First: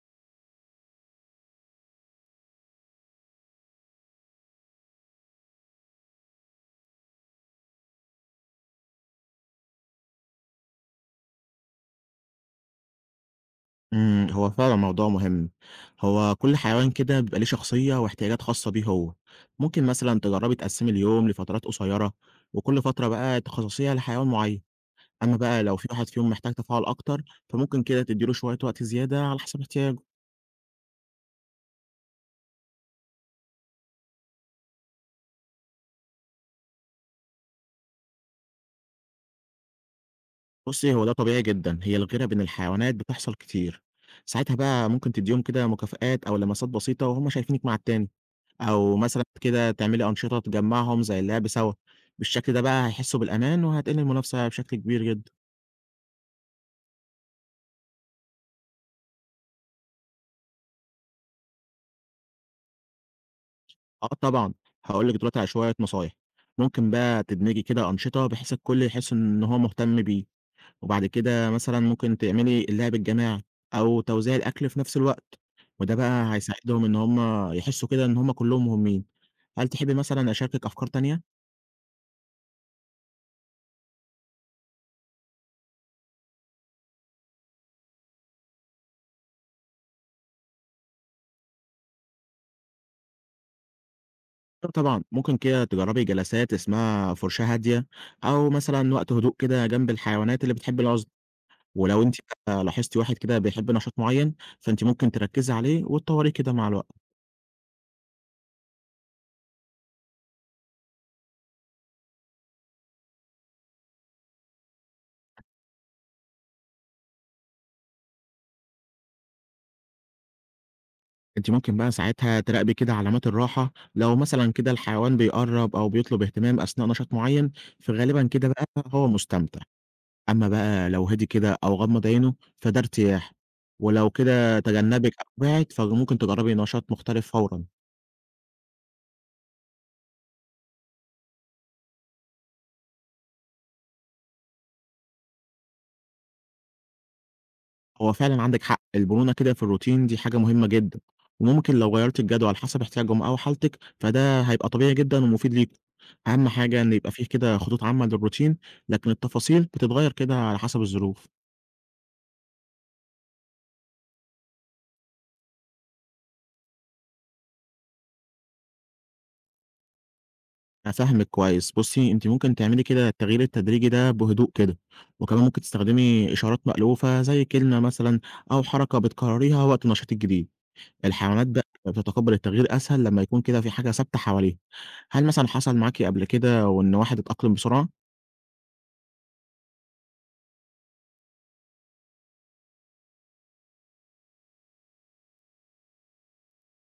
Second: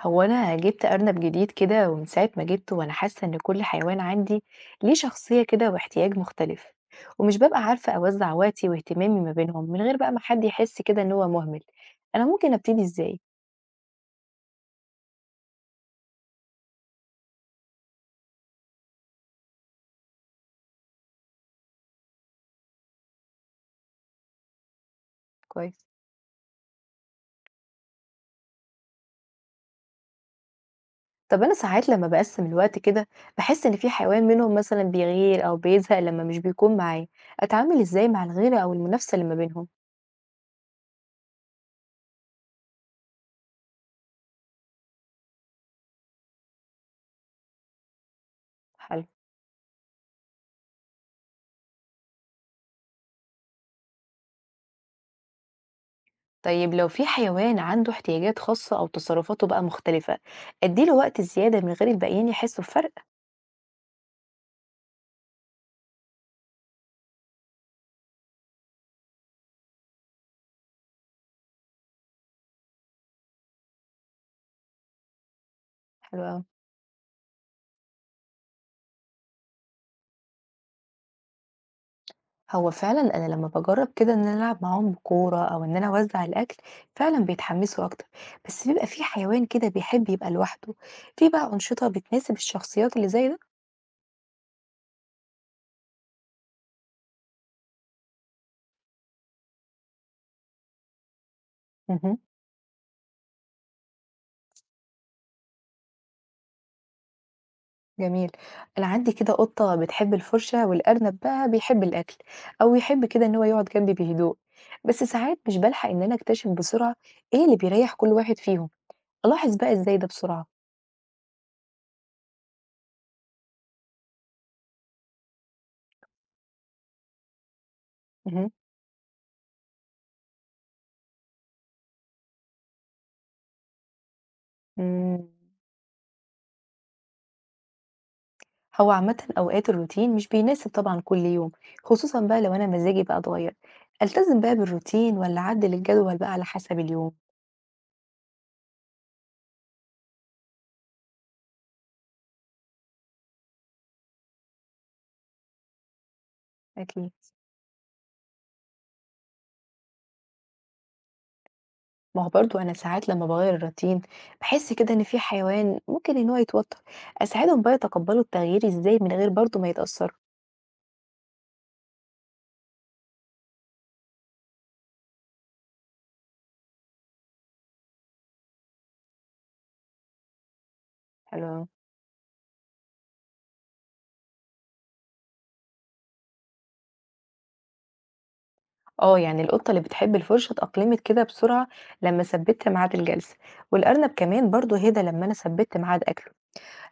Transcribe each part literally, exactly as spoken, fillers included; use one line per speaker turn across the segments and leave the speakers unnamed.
هو أنا جبت أرنب جديد كده ومن ساعة ما جبته وأنا حاسة إن كل حيوان عندي ليه شخصية كده واحتياج مختلف، ومش ببقى عارفة أوزع وقتي واهتمامي ما بينهم من غير بقى ما حد يحس كده إن هو مهمل. أنا ممكن أبتدي إزاي؟
إمم، هو فعلًا موضوع مهم، هو كل حيوان كده بيبقى ليه شخصية واحتياجات خاصة بيه هو، ممكن مثلًا تجرّبي تقسّمي اليوم لفترات قصيّرة، وكل فترة بقى تخصّصيها لحيوان معيّن، أمّا بقى لو
كويس.
في واحد فيهم محتاج تفاعل أكتر، فممكن كده تدّي له شوية وقت زيادة على حسب احتياجه.
طب أنا ساعات لما بقسم الوقت كده بحس إن في حيوان منهم مثلا بيغير أو بيزهق لما مش بيكون معايا. أتعامل إزاي مع الغيرة أو المنافسة اللي ما بينهم؟
بُصّي، هو ده طبيعي جدًا، هي الغيرة بين الحيوانات بتحصل كتير، ساعتها بقى ممكن تدّيهم كده مكافآت أو لمسات بسيطة وهُم شايفينِك مع التاني، أو
حلو.
مثلًا كده تعملي أنشطة تجمّعهم زي اللعب سوا، بالشكل ده بقى هيحسّوا بالأمان وهتقل المنافسة بشكل كبير جدًا.
طيب لو في حيوان عنده احتياجات خاصة أو تصرفاته بقى مختلفة، أديله وقت زيادة من غير الباقيين يحسوا بفرق؟
آه طبعًا، هاقول لِك دلوقتي على شوية نصايح، ممكن بقى تدمجي كده أنشطة بحيث الكل يحس إن هو مهتم بيه. وبعد كده مثلًا ممكن تعملي اللعب الجماعي أو توزيع الأكل في نفس الوقت، وده
حلو
بقى
أوي.
هيساعدهم إن هم يحسّوا كده إن هم كلّهم مهمين. هل تحبي مثلًا أشاركِك أفكار تانية؟
هو فعلًا أنا لمّا باجرّب كده إن أنا ألعب معاهم كورة أو إن أنا أوزّع الأكل، فعلًا بيتحمّسوا أكتر، بس بيبقى في حيوان كده بيحب يبقى لوحده. في بقى أنشطة بتناسب الشخصيات اللي زي ده؟
آه طبعًا، ممكن كده تجرّبي جلسات اسمها فُرشاة هادية، أو مثلًا وقت هدوء كده جنب الحيوانات اللي بتحب العزلة، ولو أنتِ
اهم.
بقى لاحظتِ واحد كده بيحب نشاط معيّن، فأنتِ ممكن تركّزي عليه وتطوّريه كده مع الوقت.
جميل. أنا عندي كده قطة بتحب الفرشة والأرنب بقى بيحب الأكل، أو يحب كده إن هو يقعد جنبي بهدوء، بس ساعات مش بالحق إن أنا أكتشف بسرعة إيه اللي بيريّح كل واحد فيهم. ألاحظ بقى إزاي ده بسرعة؟
أنتِ ممكن بقى ساعتها تراقبي كده علامات الراحة، لو مثلًا كده الحيوان بيقرّب أو بيطلب اهتمام أثناء نشاط معيّن، فغالبًا كده
اهم.
بقى هو مستمتع، أمّا بقى لو هدي كده أو غمّض عينه فده ارتياح، ولو كده تجنّبِك أو
إمم.
بعِد فممكن تجرّبي نشاط مختلف فورًا،
هو عامة أوقات الروتين مش بيناسب طبعا كل يوم، خصوصا بقى لو أنا مزاجي بقى اتغير. ألتزم بقى بالروتين ولا أعدل الجدول بقى على حسب اليوم؟
هو فعلًا عندِك حق، البرونة كده في الروتين دي حاجة مهمة جدًا، وممكن لو غيّرتِ الجدول حسب احتياجهم أو حالتِك، فده هيبقى طبيعي جدًا ومفيد ليكم، أهم حاجة إن يبقى
أكيد.
في كده خطوط عامة للروتين، لكن التفاصيل بتتغيّر كده على حسب الظروف.
ما هو برضو أنا ساعات لما بغير الروتين بحس كده إن في حيوان ممكن إن هو يتوتر. أساعدهم بقى يتقبلوا التغيير إزاي من غير برضو ما يتأثروا؟
أنا فاهمِك كويس. بُصّي، أنتِ ممكن تعملي كده التغيير التدريجي ده بهدوء كده، وكمان ممكن تستخدمي إشارات مألوفة زي كلمة مثلًا أو حركة بتكرريها وقت النشاط الجديد.
حلو
الحيوانات بقى
أوي.
بتتقبل التغيير أسهل لمّا يكون كده في حاجة ثابتة حواليها. هل مثلًا حصل معاكِ قبل كده وإن واحد اتأقلم بسرعة؟
اه، يعني القطة اللي بتحب الفرشة اتأقلمت كده بسرعة لما ثبتت ميعاد الجلسة، والأرنب كمان برضو هدى لما أنا ثبتت ميعاد أكله.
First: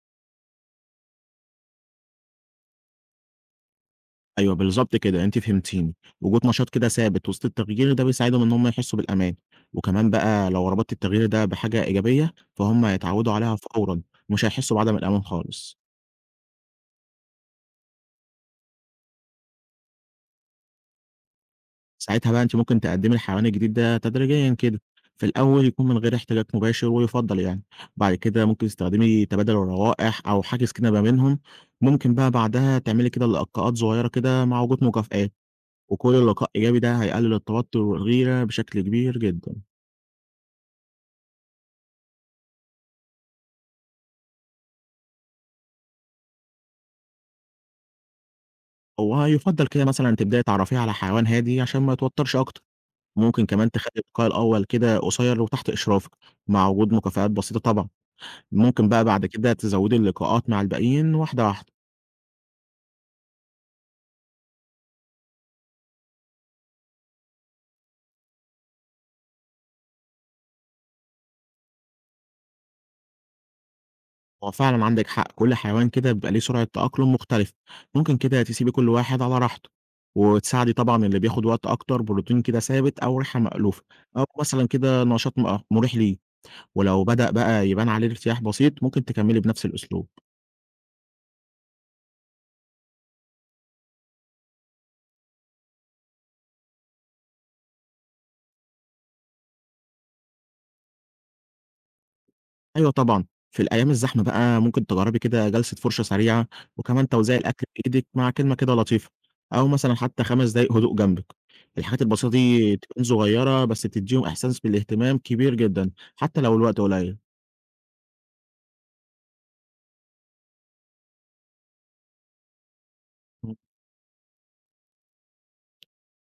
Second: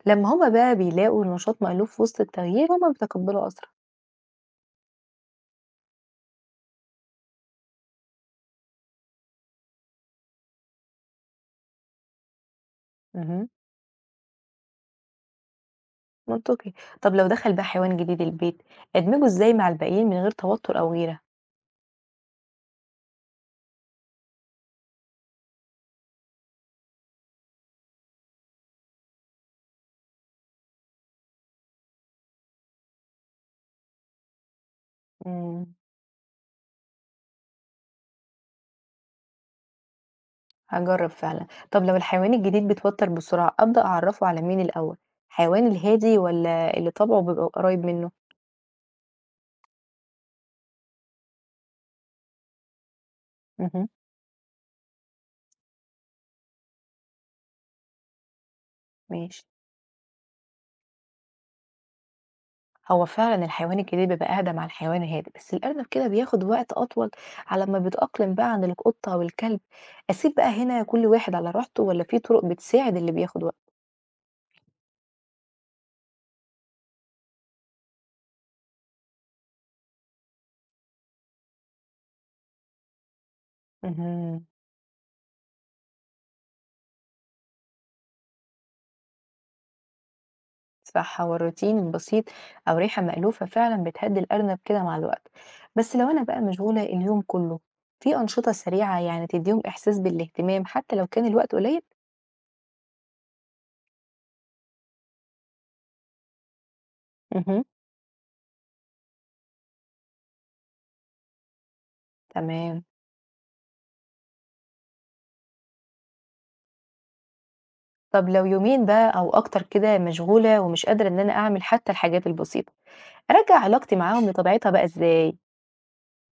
لما هما بقى بيلاقوا النشاط مألوف وسط التغيير هما بيتقبلوا أسرع.
أيوه بالضبط كده، أنتِ فهمتيني. وجود نشاط كده ثابت وسط التغيير ده بيساعدهم إن هم يحسوا بالأمان، وكمان بقى لو ربطتِ التغيير ده بحاجة إيجابية، فهُم هيتعودوا
اهم.
عليها فورًا، ومش هيحسوا بعدم الأمان خالص.
منطقي. طب لو دخل بقى حيوان جديد البيت، أدمجه إزاي مع الباقيين من غير توتر أو غيرة؟
ساعتها بقى أنتِ ممكن تقدّمي الحيوان الجديد ده تدريجيًا كده، في الأول يكون من غير احتكاك مباشر ويُفضّل يعني، بعد كده ممكن تستخدمي تبادل الروائح أو حاجز كده ما بينهم، ممكن بقى بعدها تعملي كده لقاءات صغيرة كده مع وجود مكافآت،
امم.
وكل لقاء إيجابي ده هيقلل التوتر والغيرة بشكل كبير جدًا،
هاجرب فعلًا. طب لو الحيوان الجديد بيتوتر بسرعة، أبدأ أعرفه على مين الأول؟ الحيوان الهادي ولا اللي طبعه بيبقى قريب منه؟
ويُفضّل كده مثلًا تبدئي تعرّفيه على حيوان هادي عشان ما يتوترش أكتر، ممكن كمان
اهم.
تخلّي اللقاء الأول كده قصير وتحت إشرافِك، مع وجود مكافآت بسيطة طبعًا، ممكن بقى بعد
ماشي.
كده تزوّدي اللقاءات مع الباقيين واحدة واحدة.
هو فعلًا الحيوان الجديد بيبقى أهدى مع الحيوان الهادي، بس الأرنب كده بياخد وقت أطول على ما بيتأقلم بقى عن القطة أو الكلب. أسيب بقى هنا كل واحد على راحته ولا في طرق بتساعد اللي بياخد وقت؟
هو فعلا عندك حق كل حيوان كده بيبقى ليه سرعة تأقلم مختلفة ممكن كده تسيبي كل واحد على راحته وتساعدي طبعا اللي بياخد وقت أكتر بروتين كده ثابت أو ريحة مألوفة أو
مهم.
مثلا كده نشاط م- مريح ليه ولو بدأ بقى يبان عليه ارتياح بسيط ممكن تكملي بنفس الأسلوب
صح، هو الروتين بسيط أو ريحة مألوفة فعلا بتهدي الأرنب كده مع الوقت. بس لو أنا بقى مشغولة اليوم كله، في أنشطة سريعة يعني تديهم إحساس بالاهتمام حتى لو كان الوقت قليل؟
أيوه طبعًا، في الأيام الزحمة بقى ممكن تجرّبي كده جلسة فرشة سريعة، وكمان توزيع
مهم.
الأكل بإيدِك مع كلمة كده لطيفة، أو مثلًا حتى خمس دقايق هدوء جنبِك، الحاجات البسيطة دي
تمام.
تبان صغيرة بس بتديهم إحساس بالاهتمام كبير جدًا، حتى لو الوقت قليل.
طب لو يومين بقى أو أكتر كده مشغولة ومش قادرة إن أنا أعمل حتى الحاجات البسيطة، أرجع
إمم.
علاقتي معاهم لطبيعتها بقى إزاي؟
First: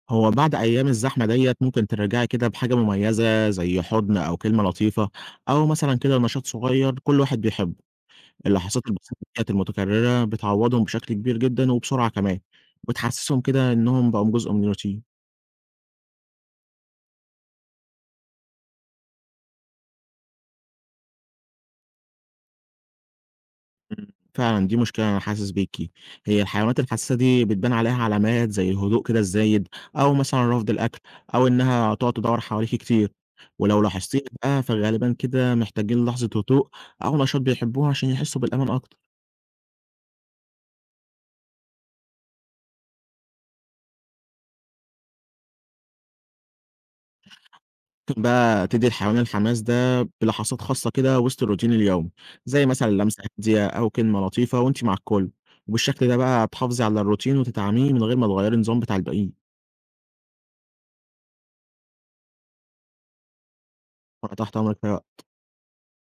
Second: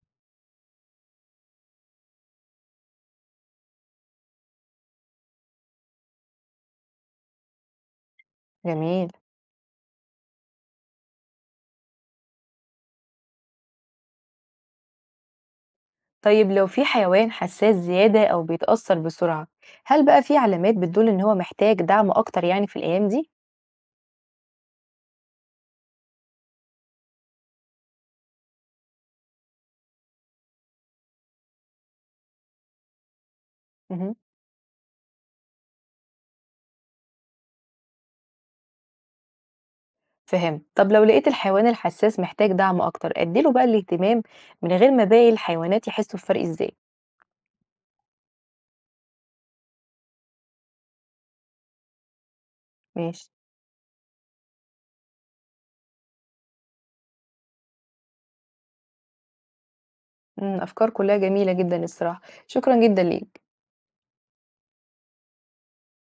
هو بعد أيام الزحمة ديّة ممكن ترجعي كده بحاجة مميزة زي حضن أو كلمة لطيفة، أو مثلًا كده نشاط صغير كل واحد بيحبه، اللحظات
جميل.
البسيطة ديّة المتكررة بتعوّضهم بشكل كبير جدًا وبسرعة كمان، وبتحسسهم كده إنهم بقوا جزء من الروتين.
طيب لو في حيوان حساس زيادة أو بيتأثر بسرعة، هل بقى في علامات بتدل إن هو محتاج دعم أكتر يعني في الأيام دي؟
إمم، فعلًا دي مشكلة أنا حاسس بيكِ، هي الحيوانات الحساسة دي بتبان عليها علامات زي الهدوء كده الزايد، أو مثلًا رفض الأكل، أو إنها تقعد تدوّر حواليكِ كتير، ولو
مهم.
لاحظتيها بقى فغالبًا كده محتاجين لحظة هدوء أو نشاط بيحبوها عشان يحسوا بالأمان أكتر،
فهمت. طب لو لقيت الحيوان الحساس محتاج دعم أكتر، أدّي له بقى الاهتمام من غير ما باقي الحيوانات يحسّوا بفرق إزاي؟
ممكن بقى تدّي الحيوان الحماس ده بلحظات خاصة كده وسط الروتين اليومي، زي مثلًا لمسة
ماشي.
هادية أو كلمة لطيفة وأنتِ مع الكل، وبالشكل ده بقى هتحافظي على الروتين وتدعميه من غير ما تغيّري النظام بتاع الباقيين،
إمم، أفكار كلّها جميلة جدًا الصراحة. شكرًا جدًا ليك.
وأنا تحت أمرِك في أي وقت.